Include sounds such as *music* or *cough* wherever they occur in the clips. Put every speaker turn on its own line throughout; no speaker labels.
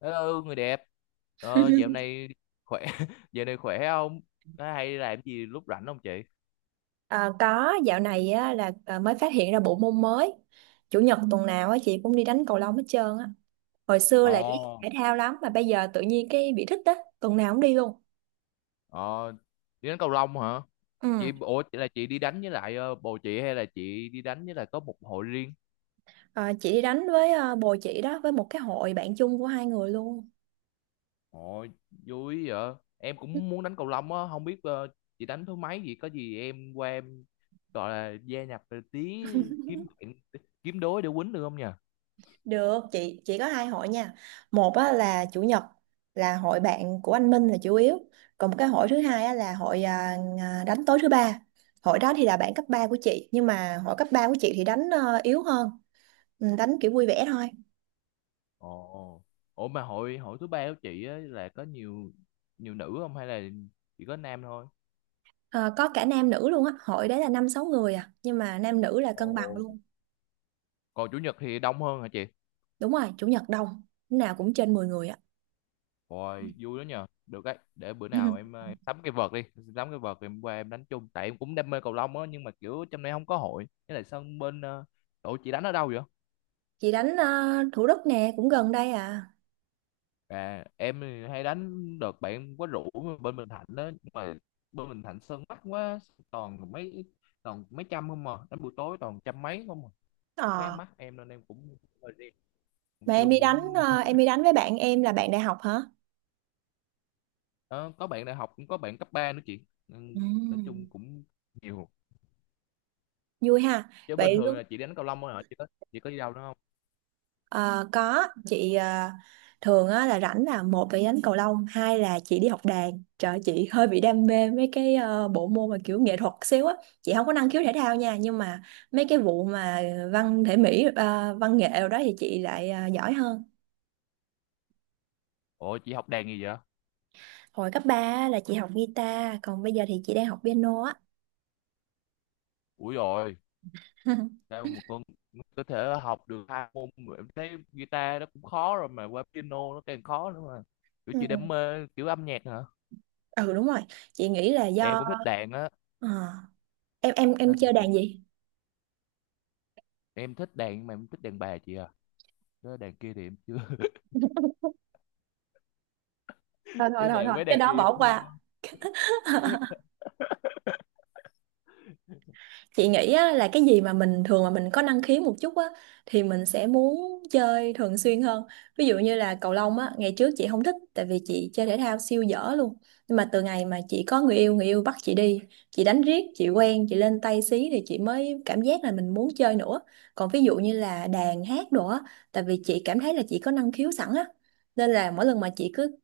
Hello người đẹp, dạo này khỏe *laughs* dạo này khỏe không? Có hay làm gì lúc rảnh không chị?
À, có dạo này á, là mới phát hiện ra bộ môn mới. Chủ nhật tuần nào á, chị cũng đi đánh cầu lông hết trơn á. Hồi xưa là chị thích
Ồ.
thể thao lắm mà bây giờ tự nhiên cái bị thích á. Tuần nào cũng đi luôn.
Ờ. Đi đánh cầu lông hả?
Ừ.
Chị, ủa là chị đi đánh với lại bồ chị, hay là chị đi đánh với lại có một hội riêng?
À, chị đi đánh với bồ chị đó với một cái hội bạn chung của hai người luôn.
Ồ, vui vậy. Em cũng muốn đánh cầu lông á, không biết chị đánh thứ mấy vậy? Có gì em qua em gọi là gia nhập tí, kiếm bạn, kiếm đối để quýnh được không nhỉ?
Được Chị có hai hội nha. Một á, là chủ nhật, là hội bạn của anh Minh là chủ yếu. Còn một cái hội thứ hai á, là hội đánh tối thứ ba. Hội đó thì là bạn cấp 3 của chị, nhưng mà hội cấp 3 của chị thì đánh yếu hơn. Ừ, đánh kiểu vui vẻ thôi.
Ồ. Ủa mà hội hội thứ ba của chị á là có nhiều nhiều nữ không, hay là chỉ có nam thôi?
Ờ, có cả nam nữ luôn á, hội đấy là 5-6 người à, nhưng mà nam nữ là
Ồ.
cân bằng luôn.
Còn chủ nhật thì đông hơn hả chị?
Đúng rồi, chủ nhật đông, lúc nào cũng trên 10 người á.
Rồi, vui đó nhờ. Được đấy, để bữa nào em,
*laughs*
ờ, em sắm cái vợt đi. Em sắm cái vợt rồi em qua em đánh chung, tại em cũng đam mê cầu lông á, nhưng mà kiểu trong này không có hội. Với lại sân bên. Ờ, ủa chị đánh ở đâu vậy?
Chị đánh Thủ Đức nè, cũng gần đây à.
À, em thì hay đánh đợt bạn em có rủ bên Bình Thạnh đó, nhưng mà bên Bình Thạnh sân mắc quá, toàn mấy toàn mấy trăm không, mà đánh buổi tối toàn trăm mấy không à. Cũng khá
Ờ,
mắc em, nên em cũng hơi rén, cũng
mà em
chưa
đi đánh
muốn. *laughs*
em đi đánh với bạn em là bạn đại học hả.
Ờ, có bạn đại học, cũng có bạn cấp 3 nữa chị,
Ừ.
nên nói chung cũng nhiều.
Vui ha.
Chứ bình
Vậy
thường
lúc...
là chị đánh cầu lông thôi hả, chị có đi đâu nữa không?
Ờ, có chị, thường á, là rảnh là một là đánh cầu lông, hai là chị đi học đàn. Trời ơi, chị hơi bị đam mê mấy cái bộ môn mà kiểu nghệ thuật xíu á. Chị không có năng khiếu thể thao nha, nhưng mà mấy cái vụ mà văn thể mỹ, văn nghệ rồi đó thì chị lại giỏi hơn.
Ủa chị học đàn gì vậy?
Hồi cấp 3 á, là chị học guitar, còn bây giờ thì chị đang học piano á.
Ủi rồi.
*laughs*
Sao mà con có thể học được hai môn, mà em thấy guitar nó cũng khó rồi mà qua piano nó càng khó nữa. Mà kiểu chị đam
Ừ.
mê kiểu âm nhạc hả?
Ừ, đúng rồi. Chị nghĩ là
Em
do
cũng thích đàn á.
ờ, em
Đó sao
chơi
chị?
đàn gì.
Em thích đàn, mà em thích đàn bà chị à. Đó, đàn kia thì em chưa. *laughs*
Thôi thôi
Chứ
thôi
đàn
thôi,
với
cái
đàn kia
đó
em
bỏ
thua.
qua. *laughs* Chị nghĩ á, là cái gì mà mình thường mà mình có năng khiếu một chút á, thì mình sẽ muốn chơi thường xuyên hơn. Ví dụ như là cầu lông á, ngày trước chị không thích tại vì chị chơi thể thao siêu dở luôn. Nhưng mà từ ngày mà chị có người yêu, người yêu bắt chị đi, chị đánh riết chị quen, chị lên tay xí thì chị mới cảm giác là mình muốn chơi nữa. Còn ví dụ như là đàn hát đồ á, tại vì chị cảm thấy là chị có năng khiếu sẵn á, nên là mỗi lần mà chị cứ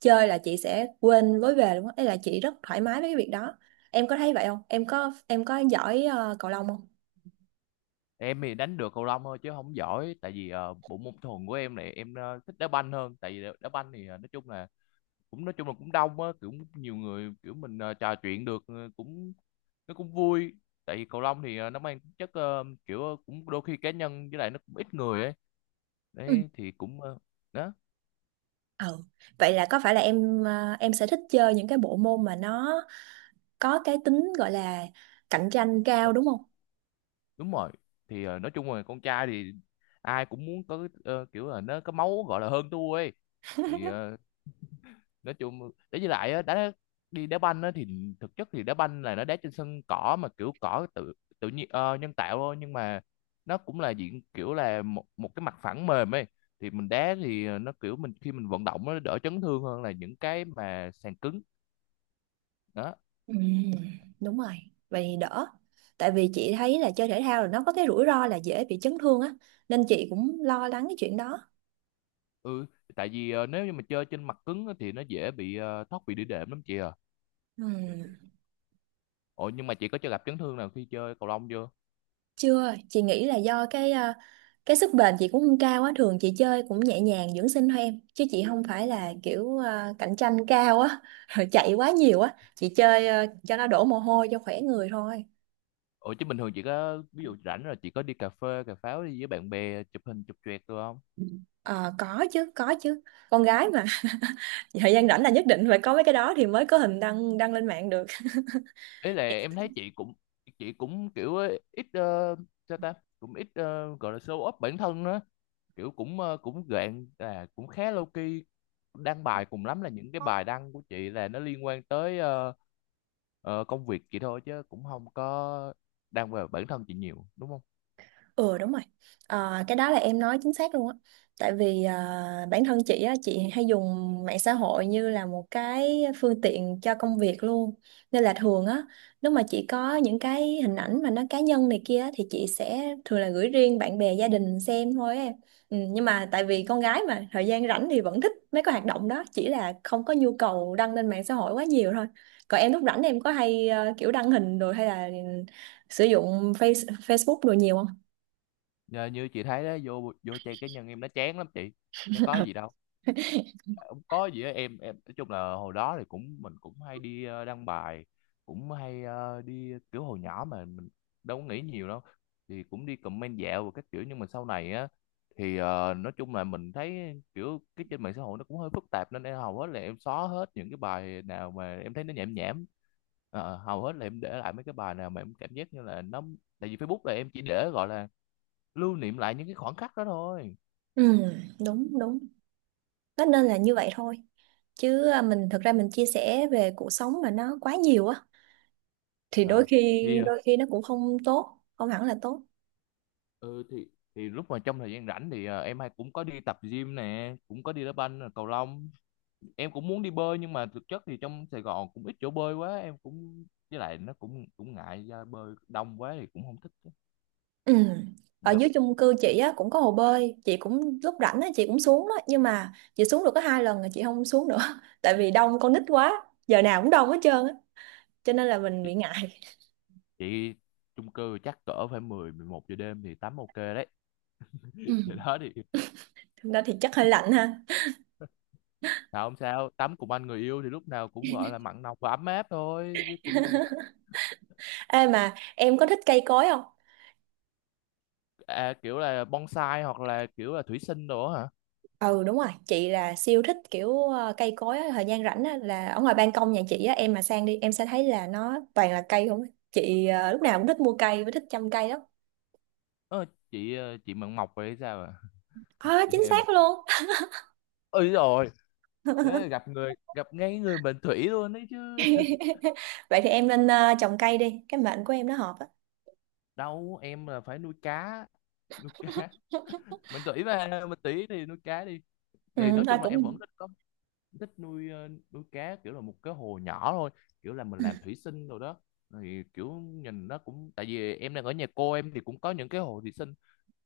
chơi là chị sẽ quên lối về luôn á. Ý là chị rất thoải mái với cái việc đó. Em có thấy vậy không, em có giỏi cầu lông không.
Em thì đánh được cầu lông thôi chứ không giỏi, tại vì bộ môn thuần của em này em thích đá banh hơn, tại vì đá đá banh thì nói chung là cũng nói chung là cũng đông á, kiểu nhiều người, kiểu mình trò chuyện được, cũng nó cũng vui. Tại vì cầu lông thì nó mang tính chất kiểu cũng đôi khi cá nhân, với lại nó cũng ít người ấy,
Ừ.
đấy thì cũng đó.
Ừ, vậy là có phải là em em sẽ thích chơi những cái bộ môn mà nó có cái tính gọi là cạnh tranh cao đúng không.
Đúng rồi, thì nói chung là con trai thì ai cũng muốn có kiểu là nó có máu gọi là hơn thua ấy, thì nói chung đấy, với lại á, đi đá banh á thì thực chất thì đá banh là nó đá trên sân cỏ, mà kiểu cỏ tự tự nhiên, nhân tạo thôi, nhưng mà nó cũng là diện kiểu là một một cái mặt phẳng mềm ấy, thì mình đá thì nó kiểu mình khi mình vận động nó đỡ chấn thương hơn là những cái mà sàn cứng đó.
Ừ. Đúng rồi, vậy thì đỡ. Tại vì chị thấy là chơi thể thao là nó có cái rủi ro là dễ bị chấn thương á, nên chị cũng lo lắng cái chuyện đó.
Ừ, tại vì nếu như mà chơi trên mặt cứng á thì nó dễ bị thoát bị đĩa đệm lắm chị à.
Ừ.
Ủa nhưng mà chị có cho gặp chấn thương nào khi chơi cầu lông chưa?
Chưa, chị nghĩ là do cái cái sức bền chị cũng không cao á, thường chị chơi cũng nhẹ nhàng dưỡng sinh thôi em, chứ chị không phải là kiểu cạnh tranh cao á, *laughs* rồi chạy quá nhiều á, chị chơi cho nó đổ mồ hôi cho khỏe người thôi.
Ủa chứ bình thường chị có, ví dụ rảnh rồi chị có đi cà phê cà pháo đi với bạn bè, chụp hình chụp choẹt được không?
Ờ, có chứ, có chứ. Con gái mà, *laughs* thời gian rảnh là nhất định phải có mấy cái đó thì mới có hình đăng đăng lên mạng được.
Ý là em thấy chị cũng kiểu ấy, ít sao ta, cũng ít gọi là show off bản thân nữa, kiểu cũng cũng gạn là cũng khá low key, đăng bài cùng lắm là những cái bài đăng của chị là nó liên quan tới công việc chị thôi, chứ cũng không có đăng về bản thân chị nhiều đúng không?
Ừ, đúng rồi. Ờ, cái đó là em nói chính xác luôn á, tại vì bản thân chị á, chị hay dùng mạng xã hội như là một cái phương tiện cho công việc luôn. Nên là thường á, nếu mà chị có những cái hình ảnh mà nó cá nhân này kia á, thì chị sẽ thường là gửi riêng bạn bè gia đình xem thôi á em. Ừ, nhưng mà tại vì con gái mà thời gian rảnh thì vẫn thích mấy cái hoạt động đó, chỉ là không có nhu cầu đăng lên mạng xã hội quá nhiều thôi. Còn em lúc rảnh em có hay kiểu đăng hình rồi hay là sử dụng Facebook đồ nhiều không.
Nhờ, như chị thấy đó, vô vô trang cá nhân em nó chán lắm chị, nó có gì đâu, không có gì á. Em nói chung là hồi đó thì cũng mình cũng hay đi đăng bài, cũng hay đi kiểu hồi nhỏ mà mình đâu có nghĩ nhiều đâu, thì cũng đi comment dạo và các kiểu, nhưng mà sau này á thì nói chung là mình thấy kiểu cái trên mạng xã hội nó cũng hơi phức tạp, nên em hầu hết là em xóa hết những cái bài nào mà em thấy nó nhảm nhảm. Ờ, hầu hết là em để lại mấy cái bài nào mà em cảm giác như là nó, tại vì Facebook là em chỉ để gọi là lưu niệm lại những cái khoảnh khắc đó thôi.
Ừ, đúng đúng. Nó nên là như vậy thôi. Chứ à, mình thực ra mình chia sẻ về cuộc sống mà nó quá nhiều á, thì đôi
Ờ.
khi
Thì
đôi khi nó cũng không tốt, không hẳn là tốt.
ừ thì lúc mà trong thời gian rảnh thì à, em hay cũng có đi tập gym nè, cũng có đi đá banh, cầu lông. Em cũng muốn đi bơi, nhưng mà thực chất thì trong Sài Gòn cũng ít chỗ bơi quá em cũng, với lại nó cũng cũng ngại, ra bơi đông quá thì cũng không thích.
Ừ. Ở
Dạ.
dưới chung cư chị á cũng có hồ bơi, chị cũng lúc rảnh á chị cũng xuống đó, nhưng mà chị xuống được có 2 lần rồi chị không xuống nữa *laughs* tại vì đông con nít quá, giờ nào cũng đông hết trơn á, cho nên là mình
chị,
bị ngại.
chị chung cư chắc cỡ phải mười, mười một giờ đêm thì tắm ok đấy.
Ừ.
*laughs* vậy đó thì
Thực ra thì chắc hơi lạnh ha.
sao không, sao tắm cùng anh người yêu thì lúc nào cũng gọi là mặn nồng và ấm áp thôi, chứ cũng không là.
Ê mà em có thích cây cối không?
À, kiểu là bonsai hoặc là kiểu là thủy sinh đồ á hả?
Ừ, đúng rồi, chị là siêu thích kiểu cây cối á, thời gian rảnh á, là ở ngoài ban công nhà chị á, em mà sang đi em sẽ thấy là nó toàn là cây không á. Chị lúc nào cũng thích mua cây và thích chăm cây lắm.
Ờ, chị ờ, chị mận mọc vậy sao à?
À,
Chị.
chính xác luôn.
Ừ rồi. Thế là
*laughs*
gặp người gặp ngay người mệnh thủy luôn đấy chứ.
Vậy thì em nên trồng cây đi, cái mệnh của em nó hợp á.
Đâu em là phải nuôi cá, nuôi cá
*laughs*
mệnh thủy mà, mệnh thủy thì nuôi cá đi.
Ừ,
Thì nói
thôi
chung là em vẫn
cũng...
thích có, thích nuôi nuôi cá kiểu là một cái hồ nhỏ thôi, kiểu là mình làm thủy sinh rồi đó, thì kiểu nhìn nó cũng, tại vì em đang ở nhà cô em thì cũng có những cái hồ thủy sinh,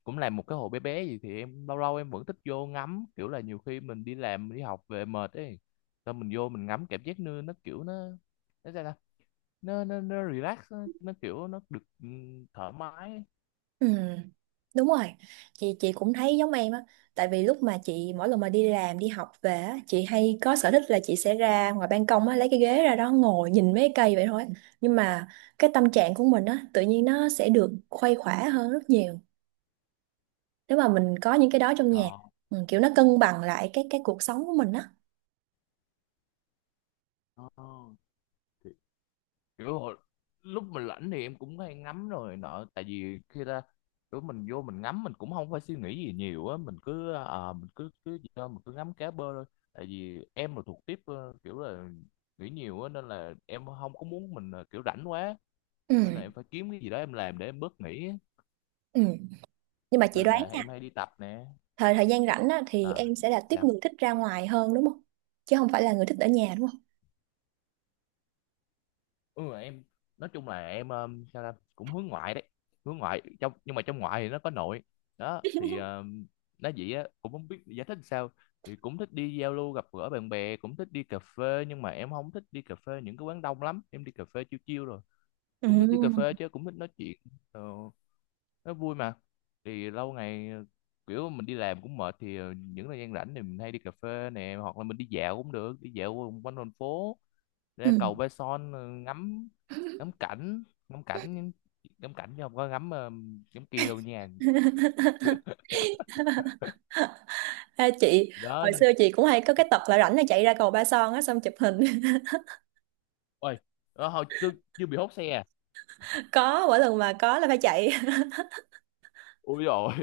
cũng làm một cái hồ bé bé gì thì em lâu lâu em vẫn thích vô ngắm, kiểu là nhiều khi mình đi làm đi học về mệt ấy, xong mình vô mình ngắm cảm giác nơi nó kiểu nó sao ta? Nó relax, nó kiểu nó được, ừ, thoải mái ấy.
Ừ, đúng rồi, chị cũng thấy giống em á, tại vì lúc mà chị mỗi lần mà đi làm đi học về á, chị hay có sở thích là chị sẽ ra ngoài ban công á lấy cái ghế ra đó ngồi nhìn mấy cây vậy thôi. Nhưng mà cái tâm trạng của mình á tự nhiên nó sẽ được khuây khỏa hơn rất nhiều nếu mà mình có những cái đó trong nhà.
Ờ.
Ừ, kiểu nó cân bằng lại cái cuộc sống của mình á.
Ờ, thì kiểu lúc mình rảnh thì em cũng hay ngắm rồi nọ, tại vì khi ra, kiểu mình vô mình ngắm mình cũng không phải suy nghĩ gì nhiều á, mình cứ à, mình cứ cứ gì đó, mình cứ ngắm cá bơi thôi. Tại vì em là thuộc tiếp kiểu là nghĩ nhiều á, nên là em không có muốn mình là kiểu rảnh quá, nên là
Ừ,
em phải kiếm cái gì đó em làm để em bớt nghĩ á.
ừ. Nhưng mà chị
Nên
đoán
là
nha,
em hay đi tập nè.
thời thời gian rảnh á thì
À
em sẽ là tiếp
sao.
người thích ra ngoài hơn đúng không, chứ không phải là người thích ở nhà đúng không.
Ừ em nói chung là em sao ta cũng hướng ngoại đấy, hướng ngoại trong nhưng mà trong ngoại thì nó có nội. Đó thì nói vậy á cũng không biết giải thích sao. Thì cũng thích đi giao lưu gặp gỡ bạn bè, cũng thích đi cà phê, nhưng mà em không thích đi cà phê những cái quán đông lắm. Em đi cà phê chill chill rồi cũng thích đi cà phê, chứ cũng thích nói chuyện, ờ, nó vui mà. Thì lâu ngày kiểu mình đi làm cũng mệt, thì những thời gian rảnh thì mình hay đi cà phê nè, hoặc là mình đi dạo cũng được, đi dạo quanh thành phố,
Ừ.
ra cầu Ba Son ngắm, ngắm cảnh, ngắm cảnh, ngắm, cảnh chứ không có ngắm ngắm kia đâu nha.
Ừ. *laughs* Ha, chị
Đó
hồi
nhưng-
xưa chị cũng hay có cái tật là rảnh là chạy ra cầu Ba Son á xong chụp hình. *laughs*
Ôi. Đó, hồi chưa, bị hốt xe à.
Có mỗi lần mà có là phải chạy.
Ui rồi.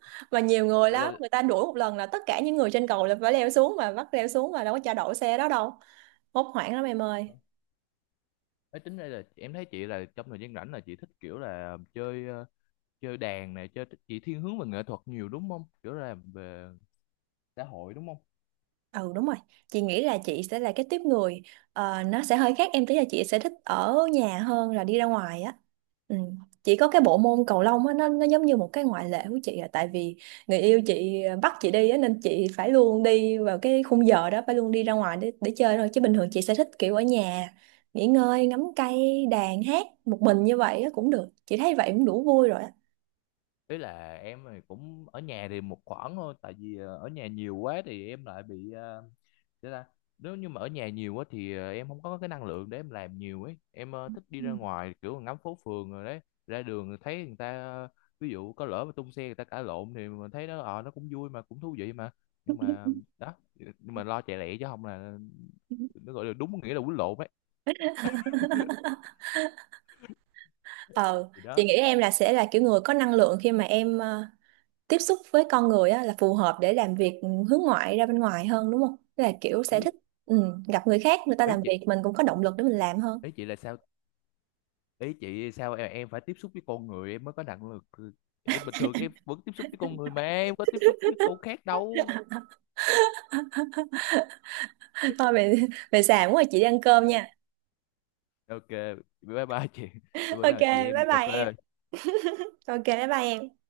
*laughs* Mà nhiều người lắm, người
*laughs*
ta đuổi một lần là tất cả những người trên cầu là phải leo xuống, mà bắt leo xuống mà đâu có cho đậu xe đó đâu. Hốt hoảng lắm em ơi.
Ê, tính đây là em thấy chị là trong thời gian rảnh là chị thích kiểu là chơi chơi đàn này chơi, chị thiên hướng về nghệ thuật nhiều đúng không, kiểu là về xã hội đúng không?
Ừ đúng rồi, chị nghĩ là chị sẽ là cái tiếp người, nó sẽ hơi khác em tí, là chị sẽ thích ở nhà hơn là đi ra ngoài á. Ừ. Chỉ có cái bộ môn cầu lông á nó giống như một cái ngoại lệ của chị à, tại vì người yêu chị bắt chị đi á nên chị phải luôn đi vào cái khung giờ đó, phải luôn đi ra ngoài để chơi thôi, chứ bình thường chị sẽ thích kiểu ở nhà nghỉ ngơi, ngắm cây, đàn hát một mình như vậy á cũng được. Chị thấy vậy cũng đủ vui rồi á.
Ý là em thì cũng ở nhà thì một khoảng thôi, tại vì ở nhà nhiều quá thì em lại bị, thế là nếu như mà ở nhà nhiều quá thì em không có cái năng lượng để em làm nhiều ấy. Em thích đi
Ừ.
ra ngoài kiểu ngắm phố phường rồi đấy, ra đường thấy người ta, ví dụ có lỡ mà tung xe người ta cãi lộn thì mình thấy nó, nó cũng vui mà cũng thú vị mà, nhưng mà đó. Nhưng mà lo chạy lẹ chứ không là nó gọi là đúng nghĩa là quýnh lộn ấy.
*laughs* Ờ,
Thì đó.
chị nghĩ em là sẽ là kiểu người có năng lượng khi mà em tiếp xúc với con người á, là phù hợp để làm việc, ừ, hướng ngoại ra bên ngoài hơn đúng không? Tức là kiểu sẽ
ý
thích, ừ, gặp người khác, người ta
ý
làm
chị,
việc mình cũng có động lực để mình làm hơn.
ý chị là sao, ý chị sao em phải tiếp xúc với con người em mới có năng lực? Em bình thường em vẫn tiếp xúc với con người mà em có tiếp xúc với con khác đâu.
*laughs* Thôi về, về xàm quá, chị đi ăn cơm nha.
Ok, bye bye chị. Bữa
Ok,
nào chị em
bye
mình cà
bye em.
phê.
Ok, bye bye em.